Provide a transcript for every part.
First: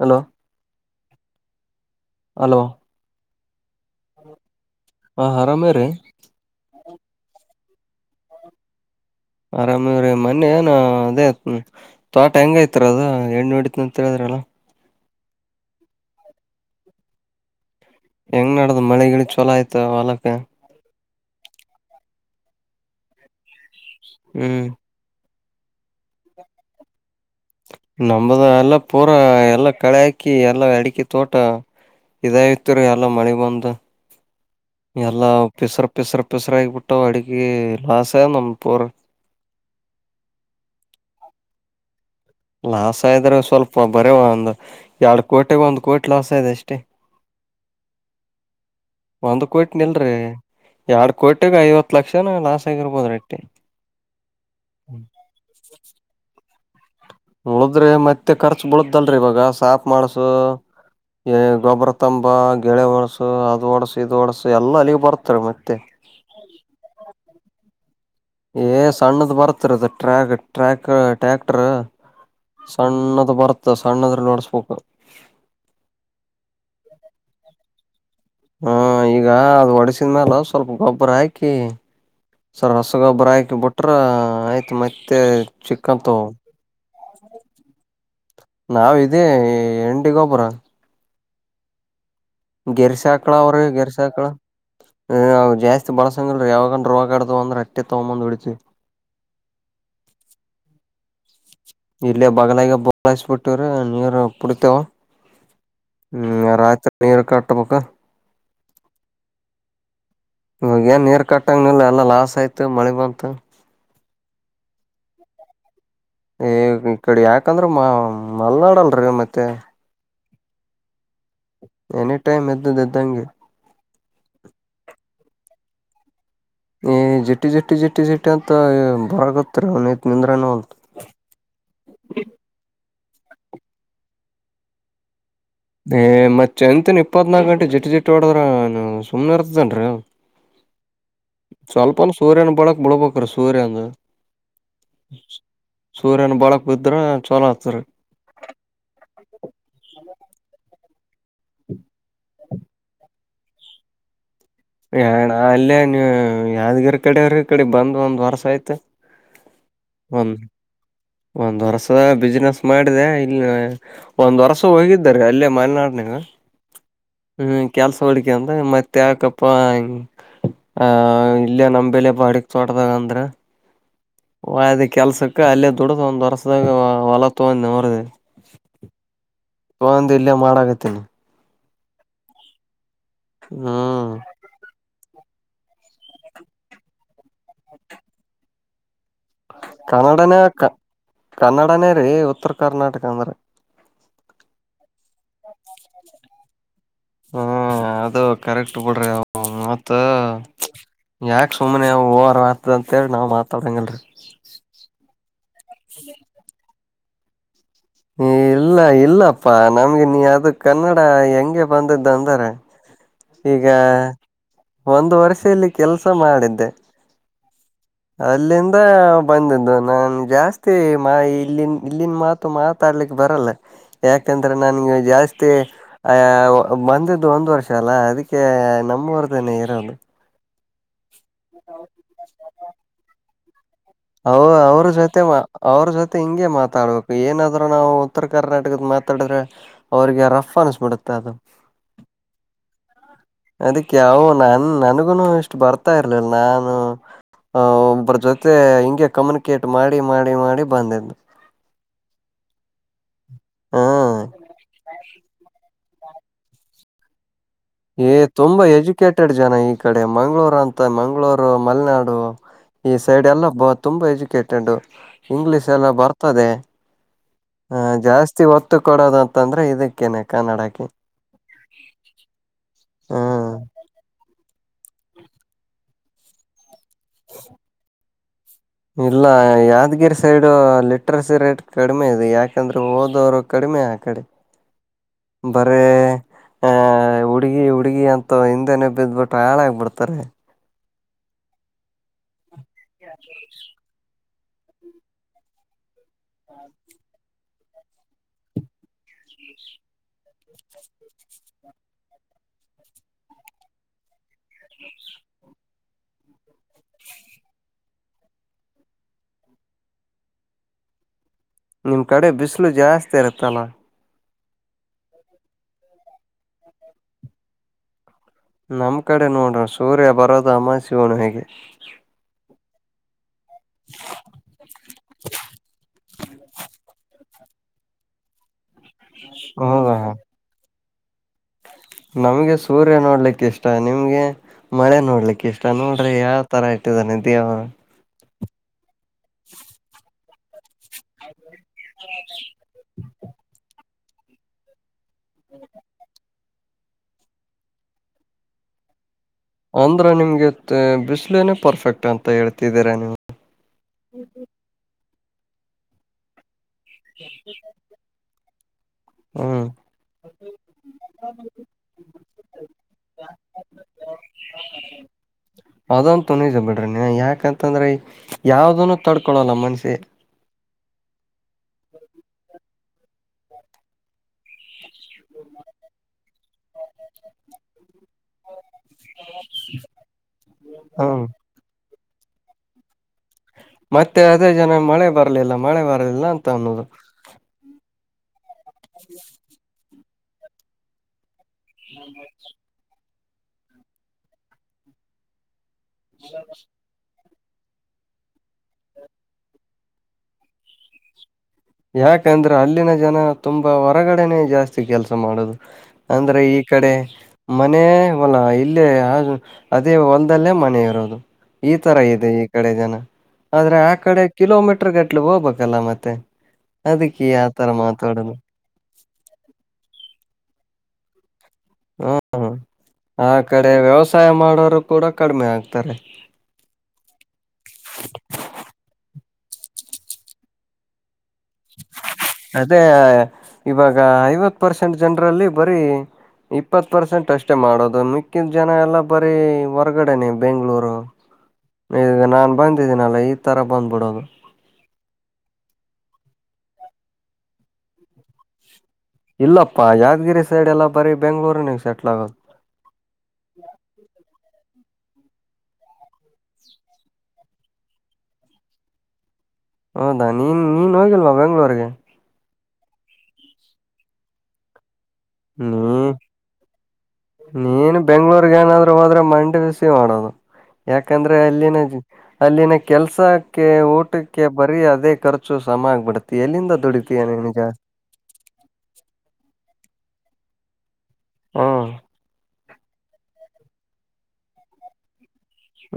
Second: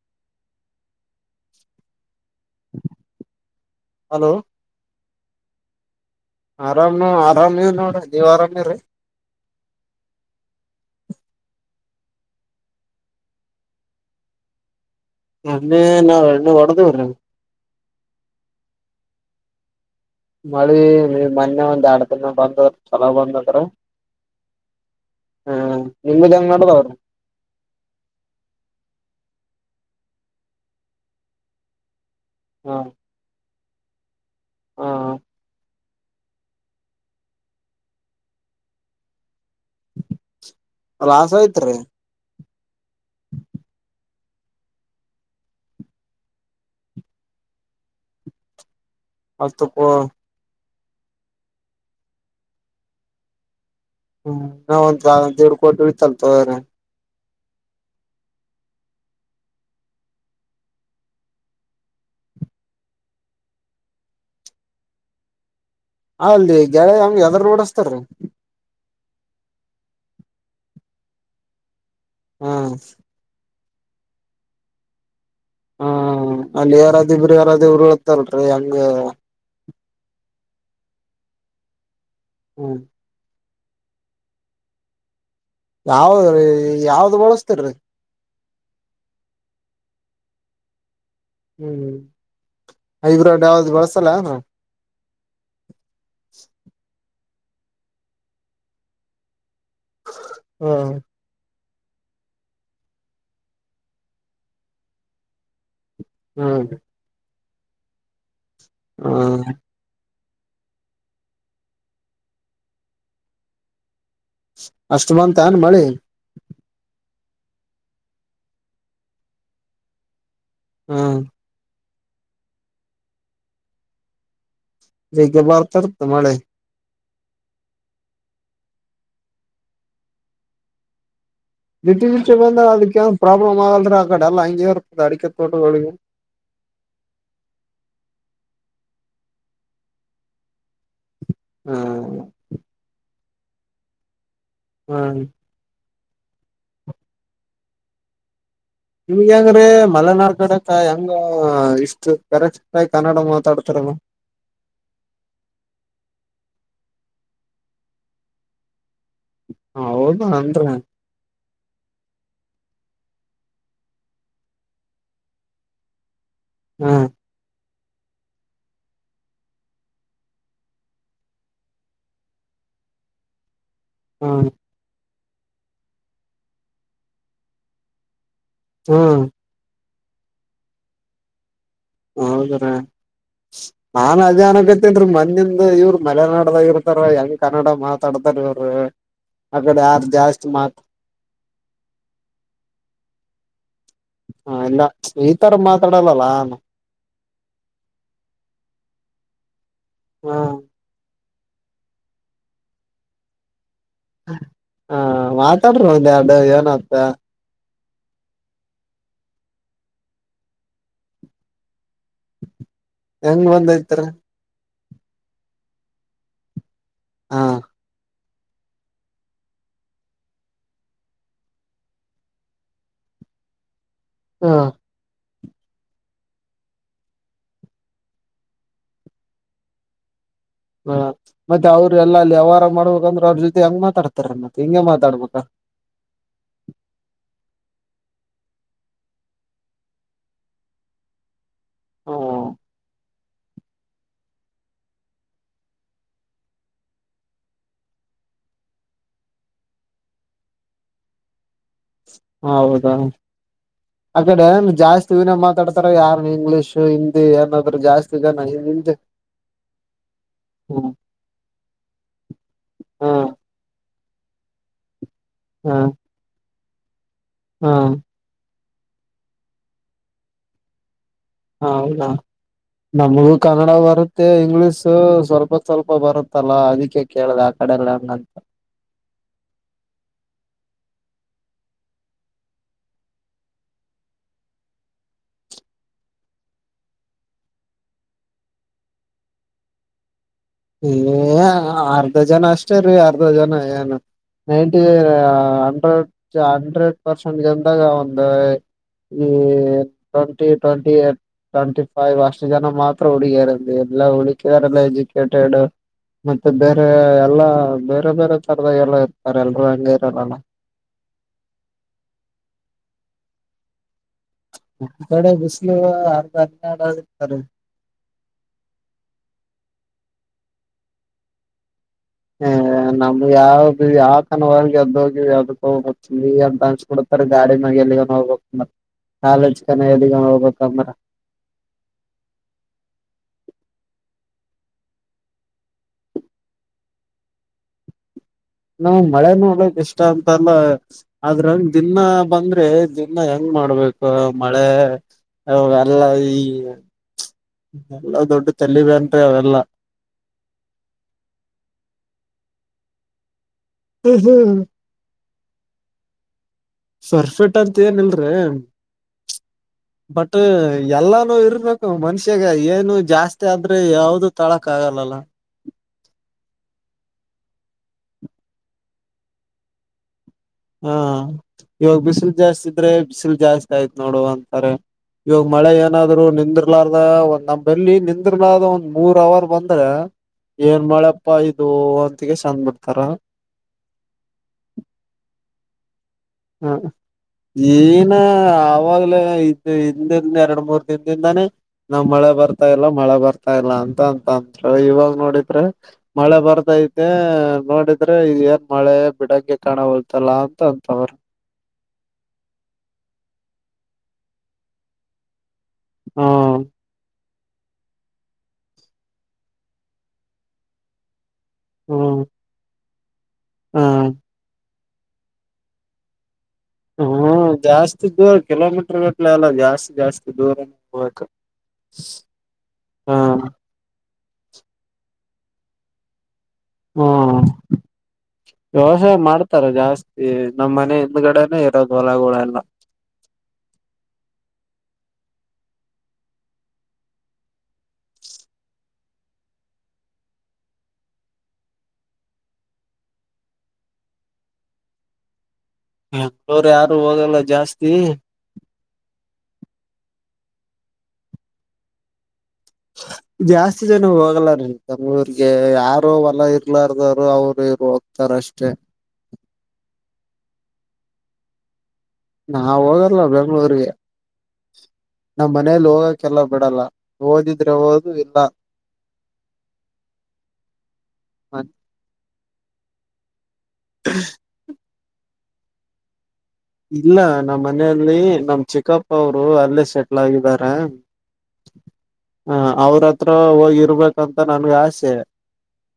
Hello. Hello. Hello ಹಾ ಆರಾಮೇ ರೀ. ಆರಾಮ್ ನೀ ಆರಾಮ್ ನೀವ ನೋಡ್ರಿ ನೀವ್ ಆರಾಮಿ್ರರಿ. ಆರಾಮ್ರೀ ಮನ್ನಿ ಏನ ಅದೇ ತೋಟ ಹೆಂಗ ಐತ್ರ ಅದ ಎಣ್ಣ ನೋಡತ್ ಅಂತ ಹೇಳಿದ್ರ. ಚಲೋ. ಅ್ಣನ್ನ ಎಣ್ಣ ಕೊಡದ ಬರ. ಹೆಂಗ್ ನಡ್ದ ಮಳೆಿ ಚಲ ಆಯ್ತು. ಮಳಿ ನೀ ಮೊನ್ನೆ ಒಂದ್ ಎರಡು ದಿನ ಬಂದದ ಚಲೋ ಬಂದದ್ರ. ಹ್ಮ್. ಹಾ ನಿಮ್ಮಂಗಡ ತರ. ನಂಬದ ಎಲ್ಲ ಪೂರಾ ಎಲ್ಲ ಕಳೆ ಹಾಕಿ ಎಲ್ಲಾ ಅಡಿಕಿ ತೋಟ. ಇದ ಹ ಇತ್ತು ರೀ ಎಲ್ಲ ಮಳಿ ಬಂದು. ಎಲ್ಲ ಪಸರ. ಪಿಸರು ಪಿಸರು ಆಗಬಿಟ್ಟ ಅಡುಗೆ ಲಾಸ್ ನಮ್ಮಪೂರ್. ಲಾಸ ಆಯ್ತ್ ರೀ. ಲಾಸ್ ಆದಯ್ರೆ ಸ್ವಲ್ಪ ಬರೇವಾ ಒಂದು ಎರಡ್ ಕೋಟಿಗ ಒಂದು್ ಕೋಟಿ ಲಾಸ್ ಆಯದೆ ಅಷ್ಟೇ. ಒಂದ್ ಕೊಯಟ್ ಅಷ್ಟಕ್ಕೂ ನಿಲ್ರಿ. ಎರಡ್ ಕೋಟಿಗ ಐವತ್ತು ಲಕ್ಷನ ಲಾಸ್ ಆಗಿರ್ಬೋದ ರೆಟ್ಟಿ. ಹ್ಮ್ ನಾವ ಒಂದ ಎಡು ಕೋಟಿ ಇತ್ತಲ್ ತ್ರ. ಉಳದ್ರಿ ಮತ್ತೆ ಖರ್ಚ ಬಳುದಲ್ರರಿ ಇವಾಗ ಸಾಫ ಮಾಡಸು. ಗೊಬ್ಬರ ತಂಬ ಗೆಳೆ ಒಡಸು ಅದ ಓಡಸ ಇದ ಓಡಸು ಎಲ್ಲ ಅಲ್ಲಿಗೆ ಬರ್ತಾರೆ ಮತ್ತೆ. ಅಲ್ರಿ ಗೆಳೆ ಹಂಗಗೆ ಎದಾರ್ ನೋಡಸ್ತಾರೀ ಏ ಸಣ್ಣದ ಬರ್ತರದ ಟ್ರ್ಯಾ ಟ್ರ್ಯಾ ಟ್ಯಾಕ್ಟರ್ ಹ್ಮ್ ಸಣ್ಣದ ಬರುತ್ತ ಸಣ್ಣದ್ರ ನೋಡ್ಸ್ಬೇಕು ಹಾ ಅಲ್ಲಿ ಯಾರಾದ ಇಬ್ರು ಯಾರಾದ ಇರು ಹ್ಮ ಈಗ ಅದು್ ಒಡೆಸಿದ ಮೇಾಲ ಸ್ವಲ್ಪ ಗೊಬ್ಬರ ಹಾಕಿ ಸರ್ ಹ್ಮ್ ಹೊಸ ಗೊಬ್ಬರ ಹಾಕಿ ಬಿಟ್ಟ ಪಟ್ರ ಆಯ್ತು ಮತ್ತೆ ಚಿಕ್ಕಂತವು ಯಾವದ್ರೀ ಯಾವ್ದ್ ಬಳಸ್ತರೀ ನಾವ ಇದೇ ಎನ್ ಟಿ ಗೋಬುರ ಹ್ಮ್ ಹ್ಮ್ ಗೆರ್ಸಾಕಳ ಹೈಬ್ರಿಡ್ ಅವ್ರೀ ಯಾವ್ದ್ ಬಳಸಲ್ಲ ಗೆರ್ಸಾಕಳ ಏನ್ರಿ ಜಾಸ್ತಿ ಬಳಸಂಗಲ್ೀ ಯಾವಾಗ ರೋಗಡದುಂದ ರಟ್ಟಿ ತೋಮಂದು ಬಿಡಚು ಹ್ಮ್ ಇಲ್ಲ ಬಗಲಿಗೆ ಬಲಾಯಸ್ಬಿಟ್ಟವ್ರ ನೀರು ಪುಡ್ತೇವ ಹ್ಮ್ ರ ಆಾತ್ರಿ ನೀರ ಅಟಪೊಕ್ಕ ಹ್ಮ ಇವಾಗ ಏನ್ ನೀರು ಕಟ್ಟಂಗನಿಲ್ಲ ಎಲ್ಲ ಲಾಸ್ ಆಯ್ತು ಮಳೆ ಬಂತು ಅಷ್ಟ ಬಂತ ಏನ್ ಮಳಿ ಈ ಈ ಕಡೆ ಯಾಕಂದ್ರೆ ಮಾ ಮಲ್ನಾಡ ಅಲ್ರರಿ ಮತ್ತೆ ಹ್ಮ ಎನಿಟೈಮ್ ಎ್ದದು್ದಗೆ ಬೆೇಗ್ಗ ಬರ್ತರ್ತ ಮಳೆ ಏ್ ಜಟ್ಟಿ ಜಟ್ಟಿ ಜಟ್ಟಿ ಜಟ್ಟಿ ಅಂತ ಬರಗತ್ತರ ಅವನಐತ್ ನಿಂದ್ರನಂತ ದಿಟ್ಟ ದಿಟ್ಟಿ ಬಂದ್ರ ಅದ ಏನ್ ಪ್ರಾಬ್ಲಮ ಆಗಲ್್ರ ಆ ಕಡೆ ಎಲ್ಲ ಹಂಗೆರ್ ಅಡ ಏ ಮತ್ತೆ ಎಂತನ್ ಇಪ್ಪತ್ನಾಾಕ ಗಂಟೆ ಜಟ್ಟ ಜಿಟ್ಟ ಹೊಡದ್ರ ಹ ಸುಮ್ನೆ ಇರ್ತದನ್ರಿೀ ಹ ಸ್ವಲ್ಪ ಸೂರ್ಯನ ಬಳಕ್ ಬಿಳ್ಬ ಪ್ರಸೂರಂದ ಹ್ಮ ಸೂರ್ಯನ ಬಳಕ್ ಬಿದ್ರೆ ಚಲೋ ಆತರಿ ನಿಮ್ಗೆ ಹೆಂಗ್ರೀ ಮಲೆನಾಾರ್ ಕಡೆ ತಾಯಿ ಹಂಗ ಇಷ್ಟು ಕರೆಕ್ ಕಾಯ್ ಕನ್ನಡ ಮಾತ್ ತಡ ಚಡಮ ಯಣ ಅಲ್ಲೇ ನೀ ಯಾವ್ದಗರ್ ಕಡವ್ರ ಕಡೆ ಬಂದ್ ಒಂದ್ ವರ್ಸ ಆಯ್ತ ಹೌದಾ ಅಂದ್ರ ಒಂದ್ ವರ್ಷದ ಬಿಸ್ನೆಸ್ ಮಾಡಿದೆ ಇ ಒಂದ್ ವರ್ಷ ಹೋಗಿದ್ದರು ಅಲ್ಲೇ ಮಲೆನಾಡನಾಗ ಹ್ಮ್ ಕೆಲ್ಸ ಹೋಡಿಕೆ ಅಂದ್ರ ಮತ್ತೆ ಯಾಕಪ್ಪ ಹಂಗ ಆ ಇಲ್ಲ ನಮ ಬೆಲೆ ಬಾಡಕ್ ತೋಟದಾಗ ಅಂದ್ರ ಹ್ಮ್ ವದ ಕೆಲ್ಸಕ್ಕೆ ಅಲ್ಲೇ ದುಡ್ಡ್ದ ಒಂದ್ ವಸದಾಗ ಹೊಲ ತಗೊಂಡರಿದೆ ಹ್ಮ್ ಒಂದು ಇಲ್ಲ ಮಾಡಾಗತ್ತೇನೆ. ಹೌದ್ರೀ ನಾ ಹ್ಮ್ ಅದನ ಗತ್ತೇನ್ರಿೀ ಮನ್. ಇನ್ನಿಂದ ಇವರು ಮಲೆನಾಡದಾಗ ಇರ್ತಾರ ಹೆಂಗ ಕನ್ನಡ ಮಾತಾಡ್ತಾರ ಇವರು. ಕನ್ನಡನೇ ಕ ಕನ್ನಡನೇ ರೀ ಉತ್ತರ ಕರ್ನಾಟಕ ಅಂದ್ರ. ಹಾ ಇಲ್ಲ ಈ ತರ ಮಾತಾಡಲ್ಲಲ್ಲ. ಹ್ಮ ಅದು ಕರೆಕ್ಟ್ ಬಿಡ್ರಿ ಮತ್ತ. ಹ ಯಾಕ ಸುಮ್ಮ್ನೆವು ಓವರ್ ಆತದ ಅಂತೇಳಿ ನಾವ್ ಮಾತಾಡಂಗಲ್ರರಿ. ಹ ಮಾತಾಡ್ರಿ ಒಂದ ಎರಡು ಏನಂತ. ಹ ಇಲ್ಲ ಇಲ್ಲಪ್ಪಾ ನಮ್ಗೆ ನೀ ಅದು ಕನ್ನಡ ಹೆಂಗೆ ಬಂದಿದ್ದ ಅಂದರೆ. ಹೆಂಗ್ ಬಂದಐ್ತಾರ. ಒಂದು ವರ್ಷ ಇಲ್ಲಿ ಕೆಲ್ಸ ಮಾಡಿದ್ದೆ. ಹಾ. ಅಲ್ಲಿಂದ ಬಂದಿದ್ದು ನನ್ು ಜಾಸ್ತಿ ಮಾ ಇಲ್ಲಿನ್ ಇಲ್ಲಿನ್ ಮಾತು ಮಾತಾಡ್ಲಿಕ್ಕೆ. ಬರಲ್ಲ ಹಾ ಯಾಕಂದ್ರೆ ನನ್ಗೆ ಜಾಸ್ತಿ ಆ ಬಂದು ಒಂದ್ ವರ್ಷ. ಅಲ್ಲ ಅದಕ್ಕೆ ನಮ್ಮಊರ್ದನ್ನೆ ಇರೋದು. ಹ ಮತ್ತೆ ಅವರು ಎಲ್ಲಾ ವ್ಯವಹಾರ ಮಾಡ್ಬೇಕಂದ್ರೆ ಅವ್ರ ಜೊತೆ ಹೆಂಗತ್ರ. ಅವ ಅವ್ರ ಜೊತೆ ಮಾ ಅವ್ರ ಜೊತೆ ಹಿಂಗೆ ಮಾತಾಡ್ಬೇಕು ಏನಾದ್ೂ ನಾವು. ಉತ್ತರ ಕರ್ನಾಟಕದ ಮಾತಾಡಿದ್ರೆ ಅವ್ರಿಗೆ ರಫ ಅನ್ಸ್ಬಿಡುತ್ತೆ ಅದು. ಹಓ. ಅದಕ್ಕೆ ಯ ನನ್ ನನ್ಗುನು ಇಷ್ಟು ಬರ್ತಾ ಇರ್ಲಿಲ್ಲ ನಾನು. ಆ ಒಬ್ಬ್ರ ಜೊತೆ ಹಿಂಂಗಗೆ ಕಮ್ಯುನಿಕೇಟ್ ಮಾಡಿ ಮಾಡಿ ಮಾಡಿ ಬಂದ. ಹೌದಾ ಹಾ ಆ ಕಡೆ ಜಾಸ್ತಿ ವಿನ ಮ. ಮಾತಾಡ್ತಾರೆ ಯಾರು ಇಂಗ್ಲೀಷ್ ಹಿಂದಿಏ. ಏ ತುಂಬಾ ಎಜುಕೇಟೆಡ್ ಜನ ಈ ಕಡೆ ಮಂಗ್ಳೂರ್ ಅಂತ ಹಾ ಮಂಗ್ಗಳೂರು ಮಲೆನಾಡು. ಈ ಸೈಡ್ ಹಾ ಎಲ್ಲ ಬ ತುಂಬಾ ಎಜುಕೇಟೆಡ್ ಇಂಗ್ಲಿೀಷ್ ಎಲ್ಲ ಬರ್ತದೆ. ಹಾ ಹ ಜಾಸ್ತಿ ಒತ್ತು ಕೊಡೋದು ಅಂತಂದ್ರೆ ಇದಕ್ಕೇನೆ ಕನ್ನಡಕ್ಕೆ. ಹ ಹೌದಾ ನಮಗೂ ಹ್ಮ್ ಕನ್ನಡ ಬರುತ್ತೆ ಇಂಗ್ಲಿಷ್. ಸ್ವಲ್ಪ ಸ್ವಲ್ಪ ಬರುತ್ತಲ್ಲಾ ಅದಕ್ಕೆ ಕೇಳ್ದ ಆ ಕಡಲ್ಲ ಹಂಗಂತ. ಇಲ್ಲ ಯಾದಗಿರಿ ಸೈಡು ಲಿಟ್ರಸಿ ರೇಟ್ ಕಡಿಮೆ ಇದೆ ಯಾಕಂದ್ರೆ ಹಓದವರು ಕಡಿಮೆ. ಕಡೆ ಬರ. ಆಹ ಹುಡುಗಿ ಹುಡ್ಗಿ ಅಂತ ಹಿಂದೆನೆ ಬಿದ್ಬಿಟೆ ಹಾಳಾಗಬಿಡ್ತಾರೆ. ಏ ಅರ್ಧ ಜನ ಅಷ್ಟೇ ರೀ ಅರ್ಧ ಜನ ಏನ. ನೈನ್ಟಿ ಹಂಡ್ರೆಡ್ ಹಂಡ್ರೆಡ್ ಪರ್ಸೆಂಟ್ ಗಂದಾಗ ಒಂದು. ಈ ಟ್ಂಟಿ ಟ್ವೆಂಟಿ ಏಟ್. ಟ್ವೆಟಿಫೈವ್ ವರ್ಷ ಜನ ಮಾತ್ರ ಉಳಾರ ಎಲ್ಲ ಉಳಲ್ಲ ಎಜುಕಡ್. ಮತ್ತೆ ಬೇರೆ ಎಲ್ಲ ಬೇರೆ ಬೇರೆ ತರದಾಗ ಎಲ್ಲ ಇರ್ತಾರೆ ಎಲ್ರುೂ ಹಗೆ ಇರಲ್ಲಲ್ಲ. ನಿಮ್ ಕಡೆ ಬಿಸಿಲು ಜಾಸ್ತಿ ಇರುತ್ತಲ್ಲ. ಒ ಕಡೆ ಬಿಸಿಲು ಅರ್ಧ ಅಡರ್ತಾರೆ. ನಮ್ ಕಡೆ ನೋಡ್ರ ಸೂರ್ಯ ಬರೋದ ಅಮ್ಮ ಶಿವಣ ಹೇಗೆ. ನಮ್ ಯಾವ ಯಾವ ತನವಗೆ ಅದೋಗಿ ಅದೋಗ ಅ ಅನ್ಬಡ. ಗಾಡಿನಾಗ ಎಲ್ಲಿಗೊಂಡ ಹೋಗ್ಬೇಕ ಅಂದ್ರ ಕಾಲೇಜ್ ಕನ ಹೌದಾ ಎಲ್ಲಿಗ ಹೋಗ್ಬೇಕಂದ್ರ. ನಮ್ಗೆ ಸೂರ್ಯ ನೋಡ್ಲಿಕ್ಕೆ ಇಷ್ಟ ನಿಮ್ಗೆ ಮಳೆ ನೋಡ್ಲಿಕ್ಕೆ ಇಷ್ಟ ನೋಡ್ರಿ ಯಾವ್ ತರ ಇ. ಹಟ್ಟೆದ ನಿ ತಹ. ನಾವ್ ಮಳೆನೋಲಕ್ ಇಷ್ಟ ಅಂತಲ್ಲ ಆದ್ರ. ದಿನ ಬಂದ್ರೆ ದಿನ ಹೆಂಗ್ ಮಾಡ್ಬೇಕು ಮಳೆ ಅವಾಗ ಎಲ್ಲ ಈ. ಎಲ್ಲ ದೊಡ್ಡ ತಲ್ಲಿ ಬ. ಅಂದ್ರ ನಿಮ್ಗೆ ಬಿಸ್ಲನೆೇ ಪರ್ಫೆಕ್ಟ್ ಅಂತ ಹೇಳ್ತಿದ್ದೀರಾ ನೀವು. ಹ್ಮ್ ಹ್ಮ್. ಪರ್ಫೆಟ್ ಅಂತ ಏನಲ್ರರಿ. ಹ್ಮ. ಬಟ್ ಎಲ್ಲಾನು ಇರ್ಬೇಕು ಮನುಷ್ಯಾಗ ಏನು ಜಾಸ್ತಿ ಆದ್ರೆ ಯಾವ್ದು ತಳಕ್ ಆಗಲ್ಲಲ್ಲ ಅದಂತ ತನ ಬಿೇಡ್ರಿ ನೀ ಯಾಕಂತಂದ್ರೆ ಯಾವ್ದನು ತಡ್ಕೊಳಲ್ಲ ಮನ್ಸೆ ಹಾ ಇವಾಗ ಬಿಸಿಲು ಜಾಸ್ತಿ ಇದ್ರೆ ಬಿಸಿಲು ಜಾಸ್ತಿ ಆಯ್ತ್ ನೋಡು ಅಂತಾರೆ ಇವಾಗ ಮಳೆ ಏನಾದ್ರು ನಿಂದ್ರಲಾರ ಒ್ ನಮ್ಮ್ ಎಲ್ಲಿ ನಿಂದಿಲಾರ ಒ ಮೂರ್ ಅವರ್ ಬಂದ್ರೆ ಏನ್ ಹ ಮಾಡ್ಯಪ್ಪ ಇದು ಅಂತಗೆ ಚೆಂದ್ ಬಿಡ್ತಾರ ಮತ್ತೆ ಅದೇ ಜನ ಮಳೆ ಬರ್ಲಿಲ್ಲ ಮಳೆ ಬರಲಿಲ್ಲ ಅಂತ ಅನ್ನೋದು ಆವಾಗ್ಲ ಇದ ಹಿಂದಿಂದ ಎರಡ್ ಮೂರ್ ದಿನದಿಂದಾನೇ ನಾವ್ ಮಳೆ ಬರ್ತಾ ಇಲ್ಲ ಮಳೆ ಬರ್ತಾ ಇಲ್ಲ ಅಂತ ಅಂತ ಅಂದರು ಇವಾಗ ನೋಡಿದ್ರೆ ಮಳೆ ಬರ್ತೈತೆ ನೋಡಿದ್ರೆ ಇ ಏನ್ ಮಳೆ ಬಿಡಂಗೆ ಕಾಣಬಲ್ತಲ್ಲ ಅಂತ ಅಂತವರು ಯಾಕಂದ್ರೆ ಅಲ್ಲಿನ ಜನ ತುಂಬಾ ಹೊರಗಡೆನೆೇ ಜಾಸ್ತಿ ಕೆಲ್ಸ ಮಾಡುದು ಅಂದ್ರೆ ಹ್ಮ್ ಈ ಕಡೆ ಮನೆ ಹೊಲ ಇಲ್ಲೇ ಅದೇ ಒಂದಲ್ಲೇ ಮನೆ ಇರೋದು ಈ ತರ ಹ್ಮ್ ಇದೆ ಈ ಕಡೆ ಜನ ಆದ್ರೆ ಆ ಹ್ಮ್ ಕಡೆ ಕಿಲೋಮೀಟರ್ ಗಟ್ಲೆಗ್ ಹೋಗ್ಬೇಕಲ್ಲ ಮತ್ತೆ ಹ್ಮ ಅದಕ್ಕೆ ಆತರ ಜಾಸ್ತಿ ದೂರ ಮಾತಾಡೋದು ಕಿಲೋಮೀಟರ್ ಗಟ್ಲೆ ಎಲ್ಲ ಜಾಸ್ತಿ ಜಾಸ್ತಿ ದೂರನ ಹೋಗ ಹ್ಮ ಆ ಕಡೆ ವ್ಯವಸಾಯ ಮಾಡೋರು ಕೂಡ ಕಡಿಮೆ ಆಗ್ತಾರೆ ಹ್ಮ ವ್ಯವಸಾಯ ಮಾಡ್ತಾರ ಜಾಸ್ತಿ ನಮ್ಮ ಮನೆ ಹಿಂದಗಡೆ ಎರ ಭಲ ಗುಡಲ್ಲ ಅದೇ ಇವಾಗ ಐವತ್ ಪರ್ಸೆಂಟ್ ಜನರಲ್ಲಿ ಬರೀ ಇಪ್ಪತ್ ಪರ್ಸೆಂಟ್ ಅಷ್ಟೇ ಮಾಡೋದು ಮಿಕ್ಕಿದ ಜನ ಎಲ್ಲಾ ಬರೀ ಹೊರ್ಗಡೆನೆ ಬೆಂಗಳೂರು ಈಗ ನಾನ್ ಬಂದಿದ್ದೀನಲ್ಲ ಈ ತರ ಬಂದ್ಬಿಡೋದು ಹೋ್ರ ಯಾರು ಹೋಗಲ್ಲ ಜಾಸ್ತಿ ಇಲ್ಲಪ್ಪ ಯಾದಗಿರಿ ಸೈಡ್ ಎಲ್ಲಾ ಬರಿೀ ಬೆಂಗ್ಳೂರ್ ನೀವು ಸೆಟ್ಲ್ ಆಗದು ಜಾಸ್ತಿ ಜನ ಹೋಗಲ್ಲಾರೀ ತಮ್ಮೂರ್ಗೆ ಯಾರು ಹೊಲ ಇರ್ಲಾರದಾರರು ಅವ್ರು ಇರು ಹೋಗ್ತಾರ ಅಷ್ಟೇ ಹೌದಾ ನೀನ್ ನೀನ್ ಹೋಗಿಲ್ವಾ ಬೆಂಗ್ಗಳೂರ್ರಿಗೆ ನಾ ಹೋಗಲ್ಲ ಬೆಂಗಳೂರ್ಗೆ ನೀ ಓದಿದ್ರೆ ನೀನ್ ಓದು ಇಲ್ಲ ಬೆಂಗ್ಳೂರ್ಗ ಏನಾದ್ೂ ಹೋದ್ರೆ ಮಂಡಿ ಬಿಸಿ ಮಾಡೋದು ಯಾಕಂದ್ರೆ ಅಲ್ಲಿನ ಅಲ್ಲಿನ ಕೆಲ್ಸಕ್ಕೆ ಊಟಕ್ಕೆ ಬರೀ ಅದೇ ಖರ್ಚು ಸಮ ಆಗ್ಬಿಡತೆ ಇಲ್ಲ ನಮ್ಮ್ ಮನೆಯಲ್ಲಿ ನಮ ಚಿಕ್ಕಪ್ಪ ಅವರು ಅಲ್ಲೇ ಸೆಟ್ಲ್ ಆಗಿದಾರ ಹ್ಮ ಹ ಅವ್ರತ್ರ ಹೋಗಿರ್ಬೇಕಂತ ನನ್ಗೆ ಆಸೆ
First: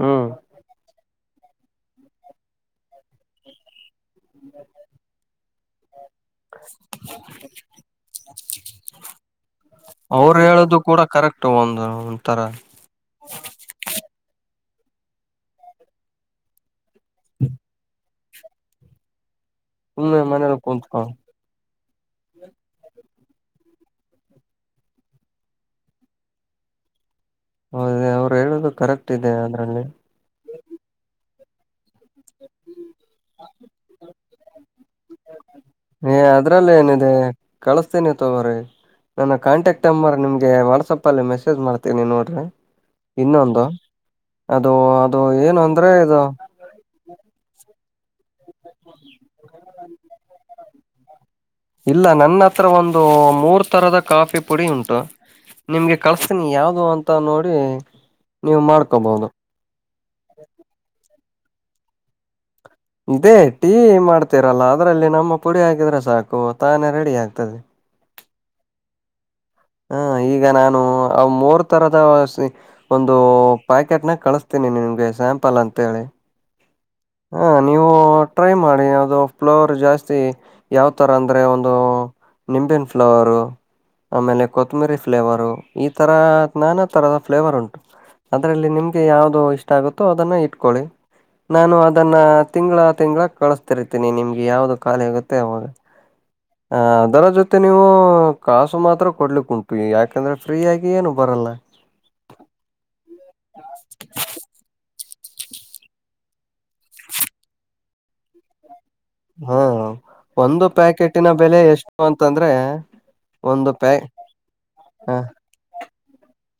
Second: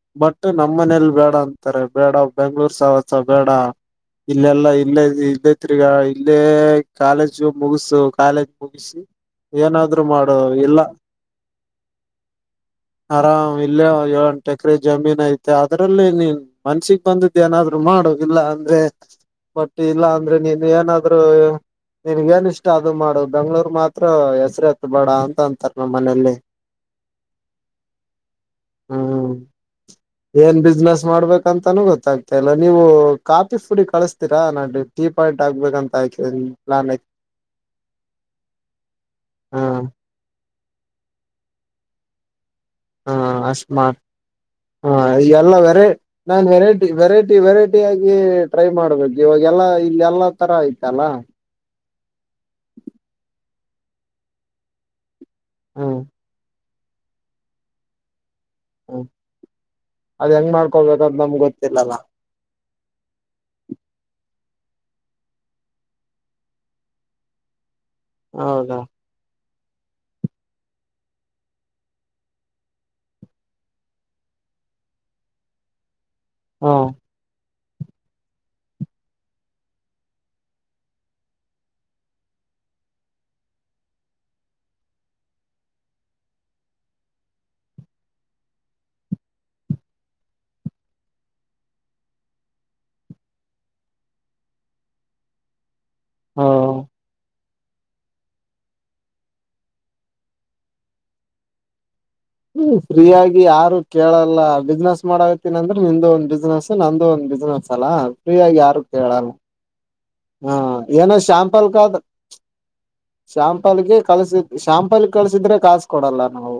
ಹ್ಮ್ ಬಟ್ ನಮ್ಮ ಮನೇಲಿ ಬೇಡ ಅಂತಾರೆ ಬೇಡ ಬೆಂಗ್ಳೂರ್ ಸಾವತ್ ಬೇಡ ಇಲ್ಲೆಲ್ಲಾ ಇಲ್ಲೇ ಇಲ್ಲೇತ್ರಿಗ ಇಲ್ಲೇ ಕಾಲೇಜು ಮುಗಸು ಕಾಲೇಜ್ ಮುಗಿಸಿ ಏನಾದ್ರು ಅವರು ಮಾಡು ಹೇಳುದು ಇಲ್ಲ ಕೂಡ ಕರೆಕ್ಟ್ ಒಂದು ಒಥರ ಆರಾಮ್ ಇಲ್ಲೇ ಏಳ್ಂಟ ಸಕರೆ ಜಮೀನ್ ಐತೆ ಅದ್ರಲ್ಲಿ ನೀನ್ ಮನ್ಸಿಿಗೆ ಬಂದಿದ್ದ್ ಏನಾದ್ರು ಮಾಡೋಗಿಲ್ಲ ಅಂದ್ರೆ ಬಟ್ ಇಲ್ಲ ಸುಮ್ನೆ ಅಂದ್ರೆ ಮನೇಲಿ ನೀನ್ ಕುೂತ್ಕೊ ಏನಾದ್ೂ ನಿನ್ಗೇನ್ ಇಷ್ಟ ಅದು ಮಾಡು ಬೆಂಗಳೂರ್ ಮಾತ್ರ ಹೆಸರು ಹತ್ ಬೇಡ ಅಂತ ಅಂತಾರ ನಮ್ಮ್ ಮನೇಲಿ ಹೌದೇ ಅವ್ರು ಹೇಳುದು ಕರೆಕ್ಟ್ ಇದೆ ಹ್ಮ್ ಅದ್ರಲ್ಲಿ ಏನ್ ಬಿಸ್ನೆಸ್ ಮಾಡ್ಬೇಕಂತಾನೂ ಗೊತ್ತಾಗ್ತಾ ಇಲ್ಲ ನೀವು ಕಾ ಫುಡಿ ಕಳಿಸತೀಾ ನ ಟೀ ಪಾಯಿಂಟ್ ಆಗ್ಬೇಕಂತ ಏ ಆಯ್ತ ಅದ್ರಲ್ಲ ಪ್ಲಾನ್ ಐತಿ ಏನಿದೆ ಕಳಸ್ತೀನಿ ತಗೋರಿಿ ನನ್ನ ಹ ಕಾಂಟ್ಯಾಕ್ಟ್ ನಂಬರ್ ನಿಮ ಗೆ ವಾಟ್ಸಪ್ ಅಲ್ಲಿ ಮೆಸೇಜ್ ಮಾಡ್ತೀನಿ ನೋಡ್ರಿ ಹಾ ಇನ್ನೊಂದು ಅಷ್ಟ್ಮಾ ಅದು ಹಾ ಅದು ಈಲ್ಲ ಏನು ವೆರೈ ಅಂದ್ರೆ ಇದು ನಾನ್ ವೆರೈಟಿ ವೆರೈಟಿ ವೆರೈಟಿ ಆಗ ಟ್ರೈ ಮಾಡ್ಬೇಕು ಇವಾಗ ಎಲ್ಲಾ ಇಲ್ಲಿ ಎಲ್ಲಾ ತರ ಐತಲ್ಲ ಇಲ್ಲ ನನ್ನ ಹತ್ರ ಒಂದು ಮೂರ್ ತರದ ಕಾಫಿ ಪುಡಿ ಉಂಟು ನಿಮ್ಗೆ ಹ್ಮ್ ಕಳ್ಸ್ತೀನಿ ಯಾವ್ದ ಅಂತ ನೋಡಿ ನೀವು ಹ್ಮ್ ಮಾಡ್ಕೋಬಹುದು ಅದ್ ಹೆಂಗ್ ಮಾಡ್ಕೊಳ್ಬೇಕ್ರ ನಮ್ಗೆ ಗೊತ್ತಿಲ್ಲಲ್ಲ ಇದೇ ಟೀ ಮಾಡ್ತೀರಲ್ಲ ಅದ್ರಲ್ಲಿ ನಮ್ಮ ಪುಡಿ ಹಾಕಿದ್ರೆ ಸಾಕು ತಾನೇ ರೆಡಿ ಆಗ್ತದೆ ಹೌದಾ ಹ ಈಗ ನಾನು ಅವ ಮೂರ್ ತರದ ಒಂದು ಪ್ಯಾಕೆಟ್ನಾಗ ಕಳಸ್ತೇನೆಿ ನಿಮಗೆ ಸ್ಯಾಂಪಲ್ ಅಂತ ಹೇಳಿ ಹಾ ಹಾ ನೀವು ಟ್ರೈ ಮಾಡಿ ಅದು ಫ್ಲವರ್ ಜಾಸ್ತಿ ಯಾವ ತರ ಅಂದ್ರೆ ಒಂದು ನಿಂಬೆನ್ ಫ್ಲವರು ಆಮೇಲೆ ಕೊತ್ತಂಬರಿ ಫ್ಲೇವರು ಈ ತರ ನಾನಾ ತರದ ಫ್ಲೇವರ್ ಉಂಟು ಅದ್ರಲ್ಲಿ ನಿಮ್ಗೆ ಯಾವ್ದು ಇಷ್ಟ ಆಗುತ್ತೋ ಅದನ್ನ ಇಟ್ಕೊಳ್ಳಿ ನಾನು ಅ. ಅದನ್ನ ತಿಂಗಳ ತಿಂಗಳ ಕಳಿಸತಿರ್ತೀನಿ ನಿಮ್ಗೆ ಯಾವ್ದ ಖಾಲಿಗುತ್ತೆ ಅವಾಗ ಹಾ ದರ ಜೊತೆ. ಮತ್ತೆ ನೀವು ಕಾಸು ಮಾತ್ರ ಕೊಡ್ಲಿಕ್ ಉಂಟು ಯಾಕಂದ್ರೆ ಫ್ರೀಯಗಿ ಏನು ಬರಲ್ಲ. ಹ್ಮ ಫ್ರೀ ಆಗಿ ಯಾರು ಕೇಳಲ್ಲ ಬಿಸ್ನೆಸ್. ಮಾಡತ್ತನ ಅಂದ್ರೆ ನಿಮ್ದು ಒಂದ ಬಿಸ್ನೆಸ್ ನಂದು ಒಂದ ಬಿಸ್ನೆಸ್ ಅಲ್ಲ ಫ್ರೀ ಆಗ ಯಾರು. ಕೇಳಲ್ಲ ಹಾ ಹ ಒಂದು ಏನೋ ಪ್ಯಾಕೆಟಿನ ಬೆಲೆ ಶಾಂಪಲ್ ಕಾದ ಎಷ್ಟು ಅಂತಂದ್ರೆ. ಒಂದು ಪ್ಯಾ ಶಾಂಪಲ್ಗೆ ಕಲ್ಸಿದ ಶಾಂಪಲ್ ಹ ಕಲ್ಸಿದ್ರೆ ಕಾಸ ಕೊಡಲ್ಲ ನಾವು.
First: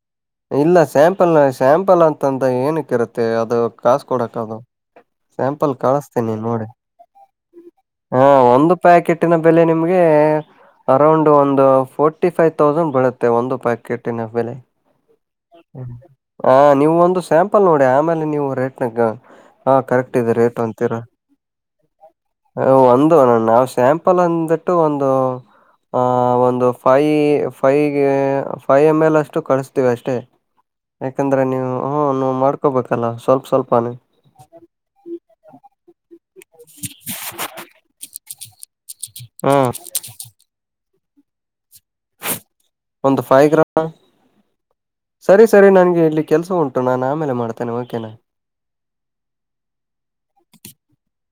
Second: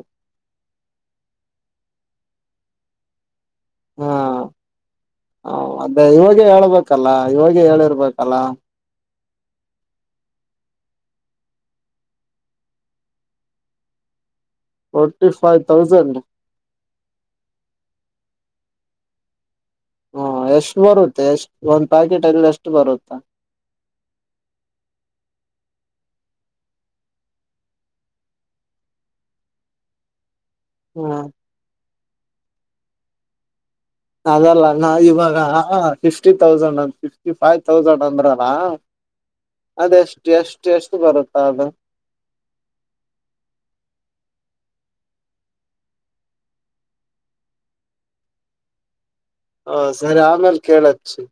ಇಲ್ಲ ಸ್ಯಾಂಪಲ್ ಸ್ಯಾಂಪಲ್ ಅಂತಂದ ಏನಕ್ಕಿರುತ್ತೆ ಅ. ಅದು ಕಸ್ ಹಾ ಕೊಡಕ್ದು ಸ್ಯಾಂಪಲ್ ಅದೇ ಕಳಸ್ತೇನಿ ಇವಾಗೆ ನೋಡಿ. ಹೇಳ್ಬೇಕಲ್ಲ ಇವಾಗೆ ಹಾ ಹೇಳಿರ್ಬೇಕಲ್ಲ ಒಂದು ಪ್ಯಾಕೆಟ್ಿನ ಬೆಲೆ ನಿಮ್ಗೆ. ಅರೌಂಡ್ ಒಂದು ಫೋರ್ಟಿ ಫೈವ್ ತೌಸಂಡ್ ಬರುತ್ತೆ ಒಂದು ಪ್ಯಾಕೆಟ್ಿನ ಬೆಲೆ. ಫೋರ್ಟಿ ಫೈವ್ ತೌಸಂಡ್ ಹ ನೀವು ಒಂದು ಸ್ಯಾಂಪಲ್ ನೋಡಿ ಆಮೇಲೆ ನೀವು ರೇಟ್ನಾಗ. ಹಾ ಕರೆಕ್ಟ್ ಹ್ಮ ಇದ ರ ಏಟ್ು ಎಷ್ಟ್ ಅಂತೀರಾ. ಬರುತ್ತೆ ಎಷ್ಟ್ ಒಂದ್ ಪ್ಯಾಕೆಟ್ ಅಲ್ಲಿ ಅ ಎಷ್ಟು ಒಂದು ಬರುತ್ತಾ ನಾವವು ಸ್ಯಾಂಪಲ್ ಅಂದಟ್ಟು ಒಂದು. ಆ ಒಂದು five five five M L ಅಷ್ಟು ಕಳಿಸ್ತೀವಿ ಅಷ್ಟೇ. ಹ್ಮ ಯಾಕಂದ್ರೆ ನೀವು ಹ ಮಾಡ್ಕೋಬೇಕಲ್ಲ ಸ್ವಲ್ಪ ಸ್ವಲ್ಪ. ಅದಲ್ಲ ನಾ ಇವಾಗ ಹ ಿೌಸ್ ಅ ಫಿಫ್ಟಿ ಫೈವ್ ತೌಸಂಡ್ ಅಂದ್ರಲ್ಲ ಹಾ ಅದೆಷ್ಟು ಎಷ್ಟು ಎಷ್ಟು. ಬರುತ್ತಾ ಅದು. ಒಂದು ಫೈ ಗ್ರಾಮ. ಸರಿ ಸರಿ ನನಗೆ ಇಲ್ಲಿ ಕೆಲಸ ಉಂಟು ನಾನು ಆಮೇಲೆ ಮಾಡ್ತೇನೆ ಓಕೆನಾ. ಹ ಸರಿ ಆಮೇಲ್ ಕೇಳಚ್ಚು.